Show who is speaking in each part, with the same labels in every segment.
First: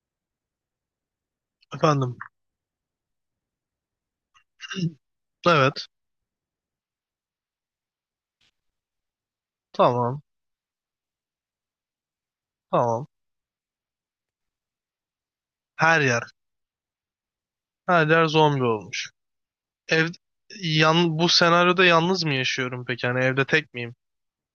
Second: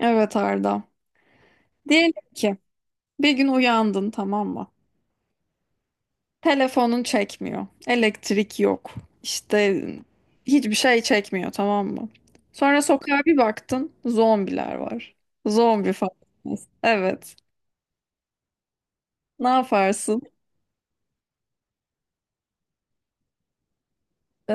Speaker 1: Evet Arda. Diyelim
Speaker 2: Efendim.
Speaker 1: ki bir gün uyandın, tamam mı?
Speaker 2: Evet.
Speaker 1: Telefonun çekmiyor. Elektrik yok. İşte
Speaker 2: Tamam.
Speaker 1: hiçbir şey çekmiyor, tamam mı? Sonra
Speaker 2: Tamam.
Speaker 1: sokağa bir baktın, zombiler var. Zombi
Speaker 2: Her
Speaker 1: falan.
Speaker 2: yer.
Speaker 1: Evet.
Speaker 2: Her yer zombi olmuş.
Speaker 1: Ne
Speaker 2: Ev
Speaker 1: yaparsın?
Speaker 2: yan bu senaryoda yalnız mı yaşıyorum peki? Yani evde tek miyim?
Speaker 1: Ee,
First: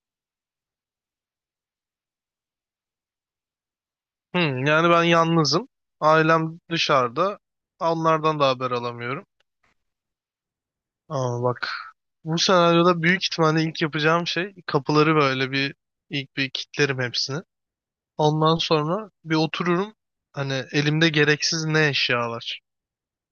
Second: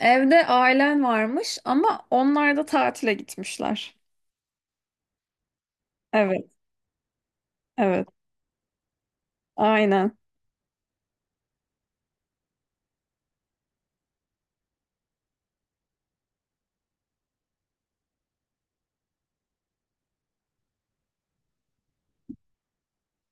Speaker 1: Evde ailen varmış ama onlar da tatile gitmişler.
Speaker 2: Hmm, yani ben yalnızım.
Speaker 1: Evet.
Speaker 2: Ailem dışarıda.
Speaker 1: Evet.
Speaker 2: Onlardan da haber alamıyorum.
Speaker 1: Aynen.
Speaker 2: Ama bak bu senaryoda büyük ihtimalle ilk yapacağım şey kapıları böyle bir ilk kilitlerim hepsini. Ondan sonra bir otururum. Hani elimde gereksiz ne eşya var.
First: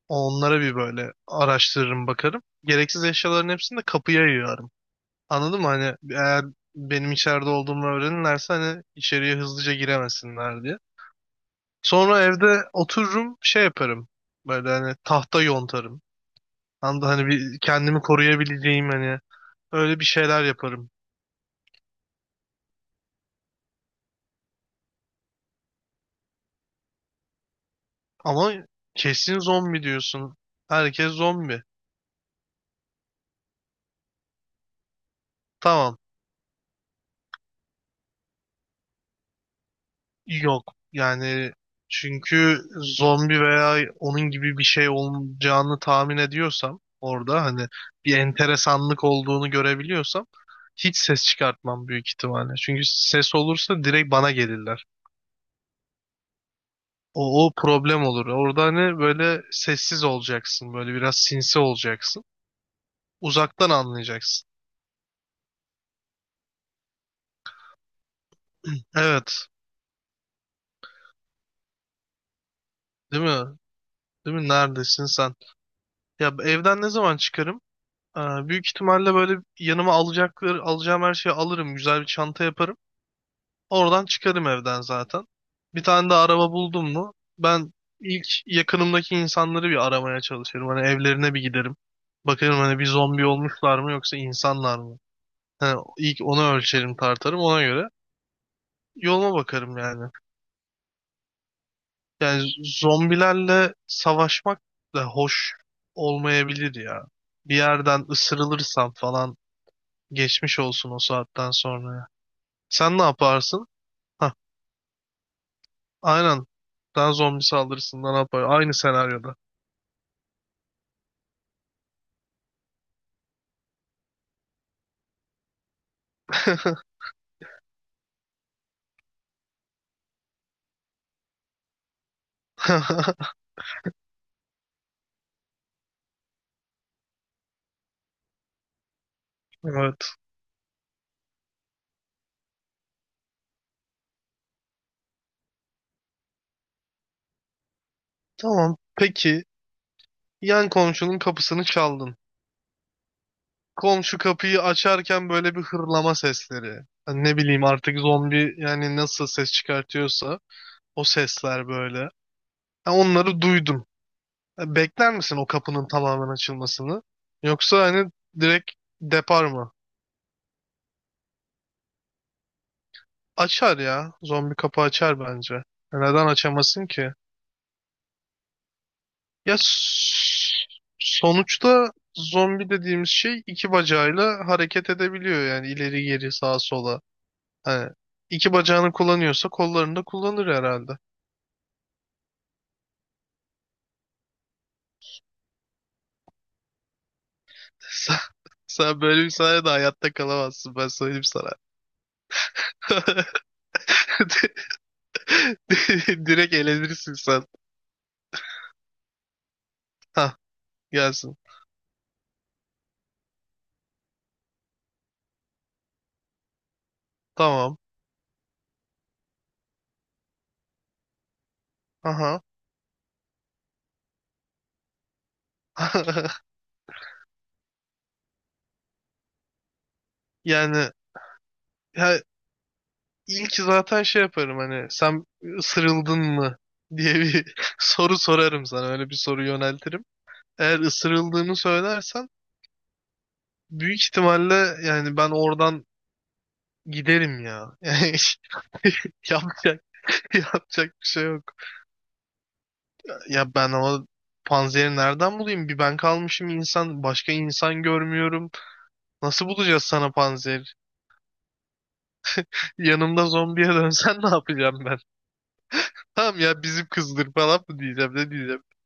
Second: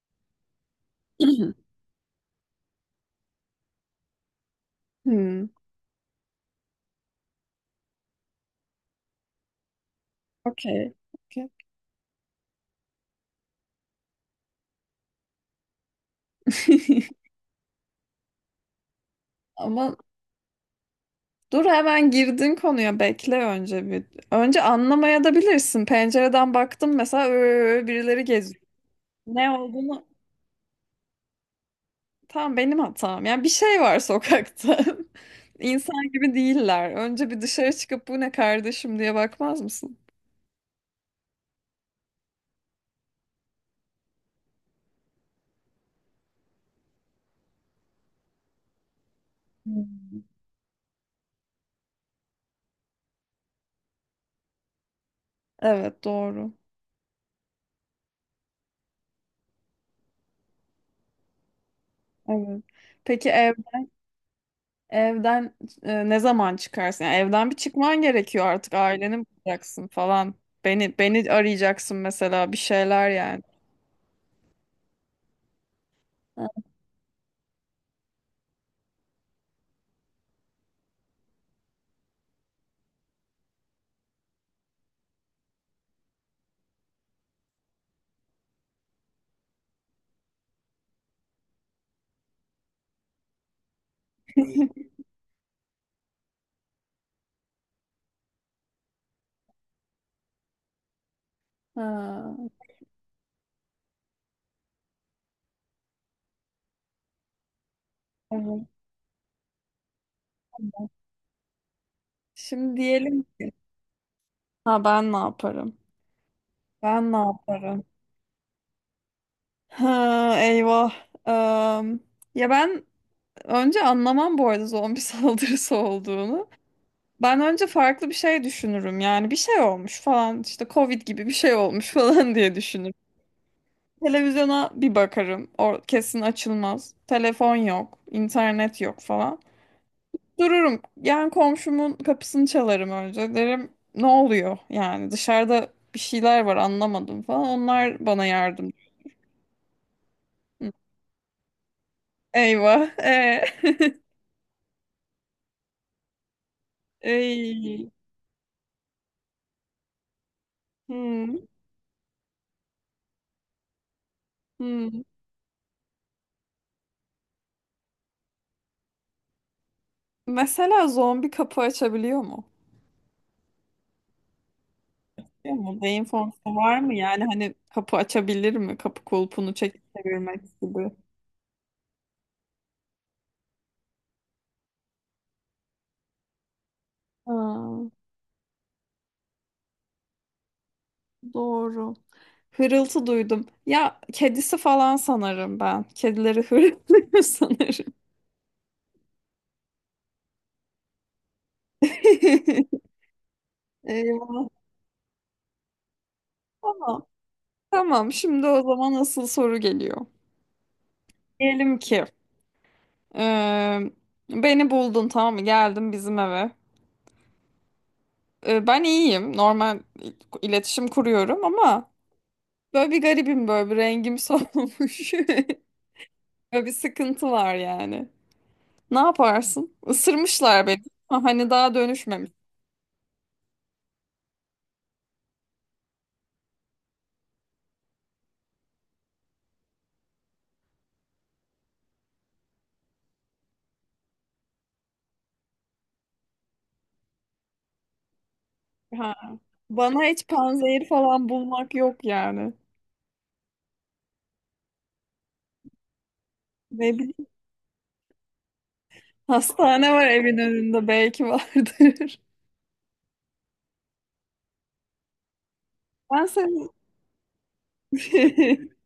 Speaker 2: Onlara bir böyle araştırırım bakarım. Gereksiz eşyaların hepsini de kapıya yığarım.
Speaker 1: Hmm,
Speaker 2: Anladın mı? Hani eğer benim içeride olduğumu öğrenirlerse hani içeriye hızlıca giremesinler diye.
Speaker 1: okey. Okey.
Speaker 2: Sonra evde otururum şey yaparım. Böyle hani tahta yontarım. Anladın hani bir kendimi koruyabileceğim hani
Speaker 1: Ama
Speaker 2: öyle bir şeyler yaparım.
Speaker 1: dur, hemen girdin konuya, bekle önce bir. Önce anlamaya da bilirsin. Pencereden baktım mesela, "Ö, birileri
Speaker 2: Ama
Speaker 1: geziyor."
Speaker 2: kesin
Speaker 1: Ne
Speaker 2: zombi
Speaker 1: olduğunu
Speaker 2: diyorsun. Herkes zombi.
Speaker 1: tam benim hatam. Yani bir şey var sokakta.
Speaker 2: Tamam.
Speaker 1: İnsan gibi değiller. Önce bir dışarı çıkıp bu ne kardeşim diye bakmaz mısın?
Speaker 2: Yok yani çünkü zombi veya onun gibi bir şey olacağını tahmin ediyorsam orada hani bir enteresanlık olduğunu
Speaker 1: Hmm.
Speaker 2: görebiliyorsam hiç ses çıkartmam büyük ihtimalle. Çünkü ses olursa direkt bana gelirler.
Speaker 1: Evet, doğru.
Speaker 2: O problem olur. Orada hani böyle sessiz olacaksın. Böyle biraz sinsi olacaksın.
Speaker 1: Evet. Peki ev,
Speaker 2: Uzaktan anlayacaksın.
Speaker 1: evden ne zaman çıkarsın? Yani evden bir çıkman gerekiyor, artık aileni
Speaker 2: Evet.
Speaker 1: bulacaksın falan. Beni arayacaksın mesela, bir şeyler
Speaker 2: Değil
Speaker 1: yani.
Speaker 2: mi? Değil mi? Neredesin sen? Ya
Speaker 1: Ha,
Speaker 2: evden ne zaman çıkarım? Ee, Büyük ihtimalle böyle yanıma alacakları, alacağım her şeyi alırım. Güzel bir çanta yaparım. Oradan çıkarım evden zaten. Bir tane de araba buldum mu ben ilk yakınımdaki insanları bir aramaya çalışırım. Hani evlerine bir giderim. Bakarım hani bir zombi olmuşlar mı yoksa insanlar mı? Hani ilk onu ölçerim tartarım ona göre. Yoluma bakarım yani.
Speaker 1: ha,
Speaker 2: Yani zombilerle savaşmak da hoş olmayabilir ya. Bir yerden
Speaker 1: tamam,
Speaker 2: ısırılırsam falan geçmiş
Speaker 1: tamam.
Speaker 2: olsun o saatten sonra.
Speaker 1: Şimdi
Speaker 2: Sen ne
Speaker 1: diyelim ki,
Speaker 2: yaparsın? Hah,
Speaker 1: ha, ben ne yaparım?
Speaker 2: aynen.
Speaker 1: Ben
Speaker 2: Daha
Speaker 1: ne
Speaker 2: zombi
Speaker 1: yaparım?
Speaker 2: saldırısından ne yapar. Aynı senaryoda.
Speaker 1: Ha, eyvah. Am, ya ben önce anlamam bu arada zombi saldırısı olduğunu. Ben önce farklı bir şey düşünürüm. Yani bir şey olmuş falan, işte Covid gibi bir şey olmuş falan diye düşünürüm. Televizyona bir bakarım. O kesin açılmaz. Telefon yok, internet yok falan.
Speaker 2: Evet.
Speaker 1: Dururum. Yani komşumun kapısını çalarım önce. Derim, ne oluyor? Yani dışarıda bir şeyler var, anlamadım falan. Onlar bana yardım.
Speaker 2: Tamam. Peki. Yan
Speaker 1: Hı.
Speaker 2: komşunun kapısını çaldın.
Speaker 1: Eyvah.
Speaker 2: Komşu kapıyı açarken böyle bir hırlama sesleri. Hani ne bileyim
Speaker 1: Ey.
Speaker 2: artık zombi yani nasıl ses çıkartıyorsa o
Speaker 1: Hmm,
Speaker 2: sesler böyle. Ha, onları duydun. Ha,
Speaker 1: hmm.
Speaker 2: bekler misin o kapının tamamen açılmasını? Yoksa hani direkt depar mı?
Speaker 1: Mesela zombi kapı açabiliyor mu?
Speaker 2: Açar ya. Zombi kapı açar
Speaker 1: Biliyor
Speaker 2: bence.
Speaker 1: mu?
Speaker 2: Ya
Speaker 1: Beyin
Speaker 2: neden
Speaker 1: fonksiyonu var
Speaker 2: açamasın
Speaker 1: mı?
Speaker 2: ki?
Speaker 1: Yani hani kapı açabilir mi? Kapı kulpunu
Speaker 2: Ya
Speaker 1: çekip çevirmek
Speaker 2: s-
Speaker 1: gibi.
Speaker 2: Sonuçta zombi dediğimiz şey iki bacağıyla hareket edebiliyor yani ileri geri sağa sola.
Speaker 1: Aa,
Speaker 2: Hani iki bacağını kullanıyorsa kollarını da kullanır herhalde.
Speaker 1: doğru. Hırıltı duydum. Ya kedisi falan sanırım ben. Kedileri hırıltı sanırım.
Speaker 2: Sen, sen böyle bir sayede hayatta kalamazsın ben söyleyeyim sana.
Speaker 1: Eyvah.
Speaker 2: Direkt
Speaker 1: Tamam.
Speaker 2: elenirsin sen.
Speaker 1: Tamam. Şimdi o zaman asıl soru geliyor.
Speaker 2: Hah gelsin.
Speaker 1: Diyelim ki, e, beni buldun, tamam mı? Geldim bizim eve.
Speaker 2: Tamam.
Speaker 1: E, ben iyiyim. Normal iletişim kuruyorum ama
Speaker 2: Aha.
Speaker 1: böyle bir garibim, böyle bir rengim solmuş. Böyle bir sıkıntı var yani. Ne yaparsın? Isırmışlar beni.
Speaker 2: Yani
Speaker 1: Ha, hani daha
Speaker 2: ya
Speaker 1: dönüşmemiş.
Speaker 2: İlk zaten şey yaparım hani sen ısırıldın mı diye bir soru sorarım sana öyle bir soru yöneltirim. Eğer ısırıldığını söylersen büyük ihtimalle yani ben oradan giderim ya. Yani
Speaker 1: Ha.
Speaker 2: yapacak
Speaker 1: Bana hiç panzehir
Speaker 2: yapacak bir şey
Speaker 1: falan
Speaker 2: yok.
Speaker 1: bulmak yok yani.
Speaker 2: Ya ben o panzehiri nereden bulayım? Bir ben kalmışım
Speaker 1: Ne
Speaker 2: insan
Speaker 1: bileyim.
Speaker 2: başka insan görmüyorum. Nasıl bulacağız
Speaker 1: Hastane var
Speaker 2: sana
Speaker 1: evin
Speaker 2: panzer?
Speaker 1: önünde, belki vardır.
Speaker 2: Yanımda zombiye dönsen ne yapacağım ben?
Speaker 1: Ben
Speaker 2: Tamam ya
Speaker 1: seni
Speaker 2: bizim kızdır falan mı diyeceğim ne diyeceğim?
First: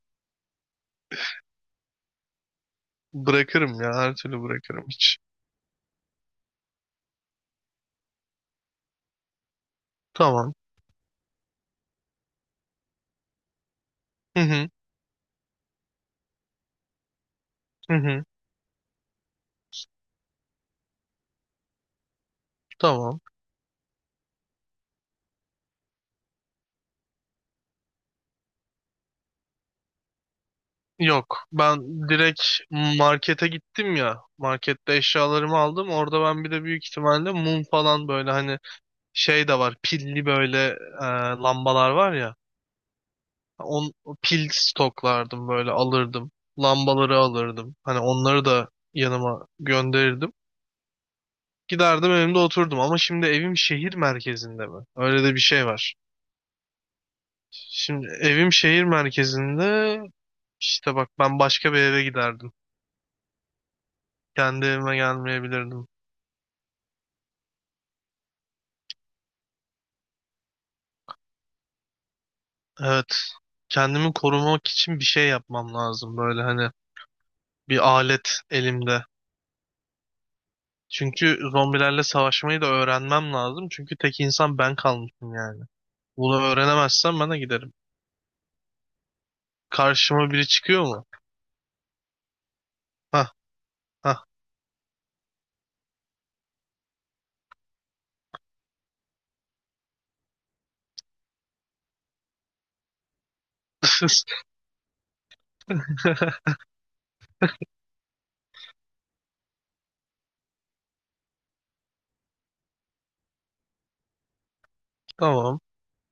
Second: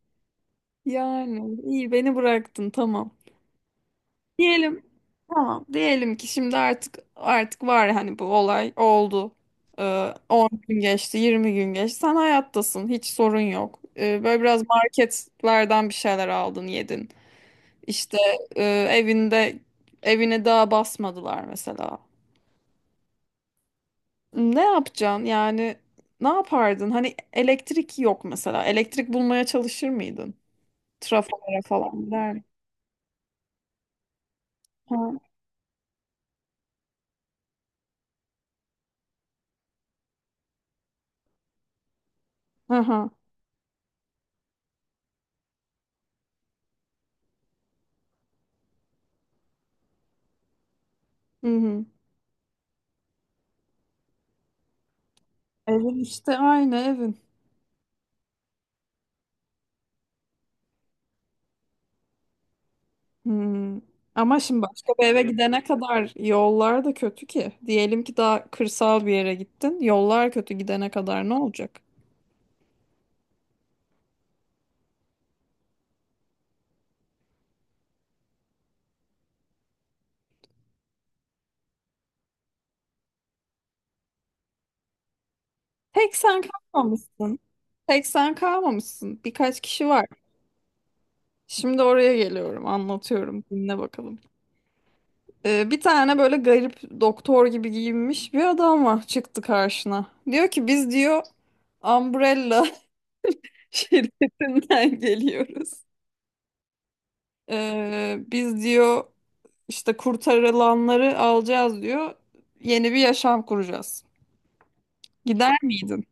Speaker 1: yani iyi, beni bıraktın, tamam.
Speaker 2: Bırakırım ya her türlü
Speaker 1: Diyelim,
Speaker 2: bırakırım hiç.
Speaker 1: tamam, diyelim ki şimdi artık var, hani bu olay oldu. 10
Speaker 2: Tamam.
Speaker 1: gün geçti, 20 gün geçti, sen hayattasın, hiç sorun yok. Böyle
Speaker 2: Hı
Speaker 1: biraz
Speaker 2: hı.
Speaker 1: marketlerden bir şeyler aldın yedin.
Speaker 2: Hı
Speaker 1: İşte
Speaker 2: hı.
Speaker 1: e, evinde evine daha basmadılar mesela.
Speaker 2: Tamam.
Speaker 1: Ne yapacaksın yani, ne yapardın? Hani elektrik yok mesela, elektrik bulmaya çalışır mıydın?
Speaker 2: Yok.
Speaker 1: Trafolara falan
Speaker 2: Ben
Speaker 1: gider
Speaker 2: direkt
Speaker 1: miydin?
Speaker 2: markete gittim ya. Markette
Speaker 1: Ha.
Speaker 2: eşyalarımı aldım. Orada ben bir de büyük ihtimalle mum falan böyle hani şey de var. Pilli böyle e, lambalar var ya.
Speaker 1: Aha.
Speaker 2: On, pil stoklardım böyle alırdım. Lambaları alırdım. Hani onları da yanıma gönderirdim.
Speaker 1: Hı hı.
Speaker 2: Giderdim evimde oturdum ama şimdi evim şehir merkezinde mi? Öyle de bir şey var.
Speaker 1: Evin işte aynı evin.
Speaker 2: Şimdi evim şehir merkezinde. İşte bak ben başka bir eve giderdim.
Speaker 1: Hmm. Ama şimdi
Speaker 2: Kendi
Speaker 1: başka
Speaker 2: evime
Speaker 1: bir eve gidene
Speaker 2: gelmeyebilirdim.
Speaker 1: kadar yollar da kötü ki. Diyelim ki daha kırsal bir yere gittin. Yollar kötü, gidene kadar ne olacak?
Speaker 2: Evet. Kendimi korumak için bir şey yapmam lazım. Böyle hani bir alet elimde. Çünkü zombilerle savaşmayı da öğrenmem lazım. Çünkü tek insan ben kalmışım yani.
Speaker 1: Tek sen
Speaker 2: Bunu öğrenemezsem ben
Speaker 1: kalmamışsın.
Speaker 2: de giderim.
Speaker 1: Tek sen kalmamışsın. Birkaç kişi var.
Speaker 2: Karşıma biri çıkıyor mu?
Speaker 1: Şimdi oraya geliyorum,
Speaker 2: Hah
Speaker 1: anlatıyorum. Dinle bakalım.
Speaker 2: hah.
Speaker 1: Bir tane böyle garip doktor gibi giyinmiş bir adam var, çıktı karşına. Diyor ki, biz diyor Umbrella şirketinden geliyoruz. Biz diyor, İşte kurtarılanları alacağız diyor. Yeni bir yaşam kuracağız. Gider
Speaker 2: Tamam.
Speaker 1: miydin?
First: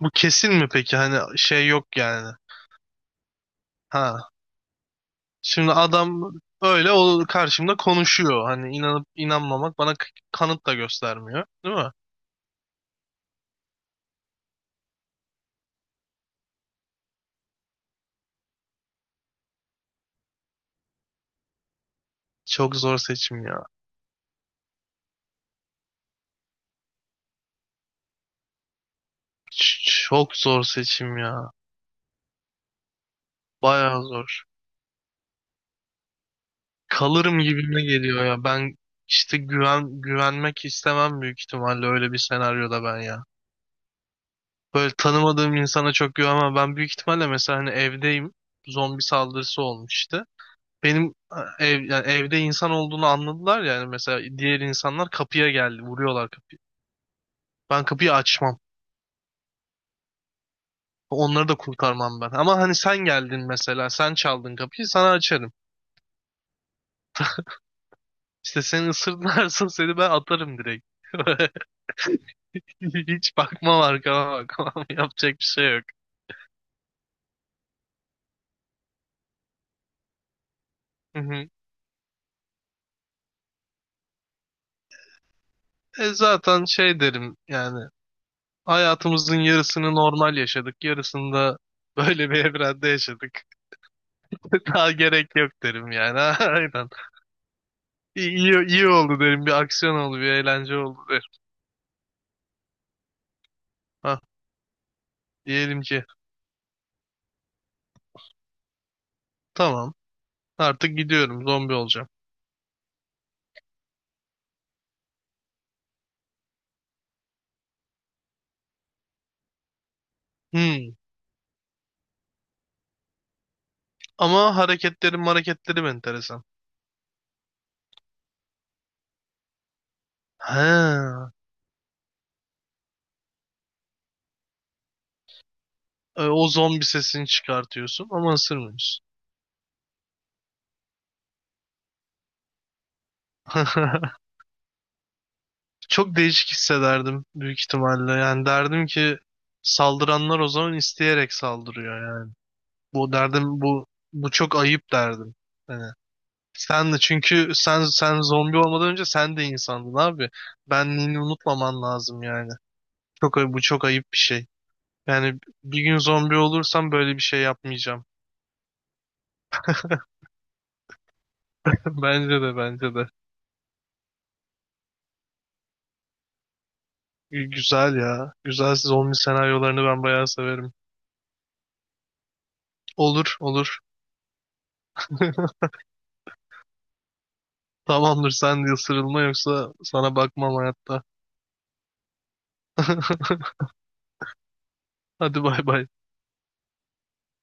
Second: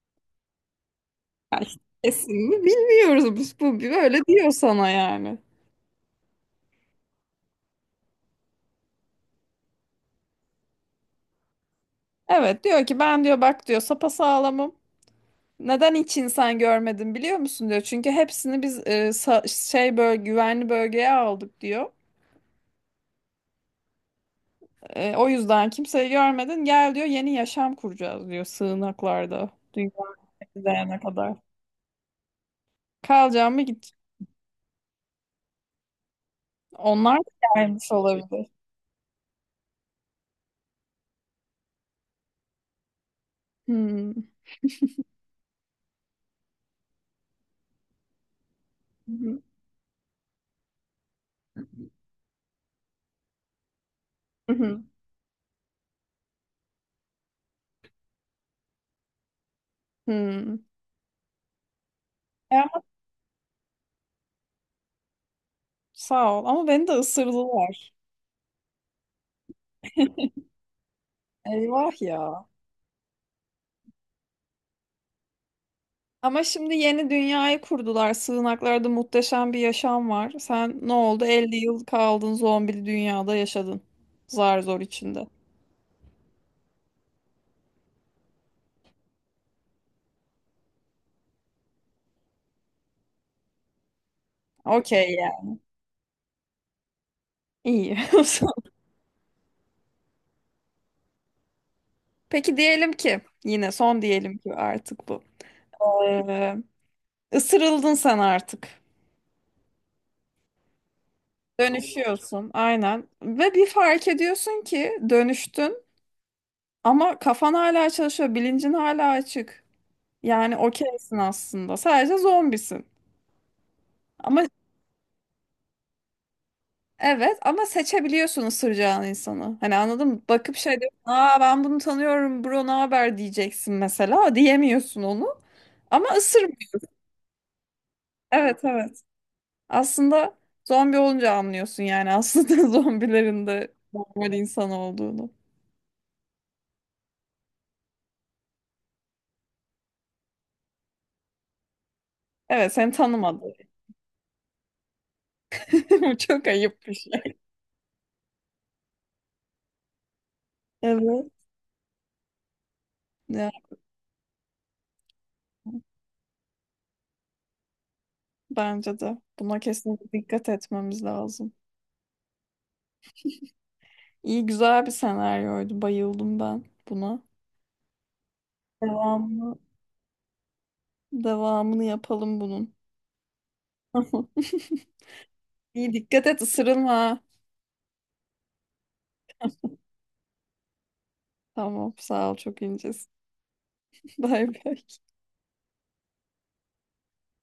Speaker 2: Bu kesin mi peki? Hani şey yok yani.
Speaker 1: Kesin mi? Bilmiyoruz, biz bu böyle
Speaker 2: Ha,
Speaker 1: diyor sana yani.
Speaker 2: şimdi adam öyle o karşımda konuşuyor. Hani inanıp inanmamak bana kanıt da göstermiyor. Değil mi?
Speaker 1: Evet, diyor ki ben diyor bak diyor sapasağlamım. Neden hiç insan görmedim biliyor musun diyor. Çünkü hepsini biz şey, böyle güvenli bölgeye aldık diyor.
Speaker 2: Çok zor seçim ya.
Speaker 1: E, o yüzden kimseyi görmedin. Gel diyor, yeni yaşam kuracağız diyor, sığınaklarda. Dünya
Speaker 2: Ç- çok zor
Speaker 1: gidene
Speaker 2: seçim
Speaker 1: kadar.
Speaker 2: ya.
Speaker 1: Kalacağım mı, git.
Speaker 2: Bayağı zor.
Speaker 1: Onlar da
Speaker 2: Kalırım gibime
Speaker 1: gelmiş
Speaker 2: geliyor ya.
Speaker 1: olabilir.
Speaker 2: Ben işte güvenmek istemem büyük ihtimalle öyle bir senaryoda ben ya.
Speaker 1: Hmm.
Speaker 2: Böyle tanımadığım insana çok güvenmem. Ben büyük ihtimalle mesela hani evdeyim. Zombi saldırısı olmuş işte. Benim yani evde insan olduğunu anladılar yani mesela diğer insanlar kapıya geldi vuruyorlar kapıyı. Ben kapıyı açmam.
Speaker 1: Hmm.
Speaker 2: Onları da kurtarmam ben.
Speaker 1: E
Speaker 2: Ama hani
Speaker 1: ama
Speaker 2: sen geldin mesela. Sen çaldın kapıyı. Sana açarım.
Speaker 1: sağ ol. Ama beni de ısırdılar.
Speaker 2: İşte seni ısırırlarsa seni ben atarım direkt.
Speaker 1: Eyvah ya.
Speaker 2: Hiç bakmam arkama bakmam. Yapacak bir şey yok.
Speaker 1: Ama şimdi yeni dünyayı kurdular. Sığınaklarda muhteşem bir yaşam var. Sen ne
Speaker 2: Hı
Speaker 1: oldu?
Speaker 2: hı.
Speaker 1: 50 yıl kaldın zombili dünyada yaşadın. Zar zor içinde.
Speaker 2: E zaten şey derim yani hayatımızın yarısını normal yaşadık. Yarısını da böyle bir evrende yaşadık. Daha
Speaker 1: Okey ya.
Speaker 2: gerek yok derim yani. Aynen.
Speaker 1: İyi.
Speaker 2: İyi, iyi, iyi oldu derim. Bir aksiyon oldu, bir eğlence oldu derim.
Speaker 1: Peki diyelim ki yine son,
Speaker 2: Ha,
Speaker 1: diyelim ki artık bu.
Speaker 2: diyelim ki
Speaker 1: Ee, ısırıldın sen artık.
Speaker 2: tamam artık gidiyorum zombi olacağım.
Speaker 1: Dönüşüyorsun aynen. Ve bir fark ediyorsun ki dönüştün ama kafan hala çalışıyor, bilincin hala açık. Yani
Speaker 2: Hmm.
Speaker 1: okeysin aslında. Sadece zombisin. Ama
Speaker 2: Ama hareketleri hareketleri enteresan.
Speaker 1: evet, ama seçebiliyorsun ısıracağın insanı. Hani anladın mı? Bakıp şey diyorsun.
Speaker 2: Ha.
Speaker 1: Aa, ben bunu tanıyorum bro, ne haber diyeceksin mesela. Diyemiyorsun onu. Ama
Speaker 2: E, o
Speaker 1: ısırmıyor.
Speaker 2: zombi sesini çıkartıyorsun ama
Speaker 1: Evet, evet.
Speaker 2: ısırmıyorsun.
Speaker 1: Aslında zombi olunca anlıyorsun yani aslında zombilerin de normal insan olduğunu.
Speaker 2: Çok değişik hissederdim büyük ihtimalle. Yani derdim ki saldıranlar o zaman isteyerek saldırıyor yani.
Speaker 1: Evet, seni
Speaker 2: Bu
Speaker 1: tanımadı.
Speaker 2: derdim bu bu çok ayıp derdim. Hani
Speaker 1: Bu çok ayıp
Speaker 2: sen
Speaker 1: bir
Speaker 2: de
Speaker 1: şey.
Speaker 2: çünkü sen zombi olmadan önce sen de insandın abi. Benliğini
Speaker 1: Evet.
Speaker 2: unutmaman lazım yani.
Speaker 1: Ya,
Speaker 2: Bu çok ayıp bir şey. Yani bir gün zombi olursam böyle bir şey yapmayacağım.
Speaker 1: bence de. Buna kesinlikle dikkat etmemiz lazım.
Speaker 2: Bence de bence de.
Speaker 1: İyi, güzel bir senaryoydu. Bayıldım ben buna.
Speaker 2: Gü- güzel ya. Güzel zombi
Speaker 1: Devamını,
Speaker 2: senaryolarını ben bayağı severim.
Speaker 1: devamını yapalım bunun.
Speaker 2: Olur olur.
Speaker 1: Tamam. İyi, dikkat et, ısırılma.
Speaker 2: Tamamdır sen de ısırılma yoksa sana bakmam hayatta.
Speaker 1: Tamam, sağ ol, çok incesin. Bay bay.
Speaker 2: Hadi bay bay.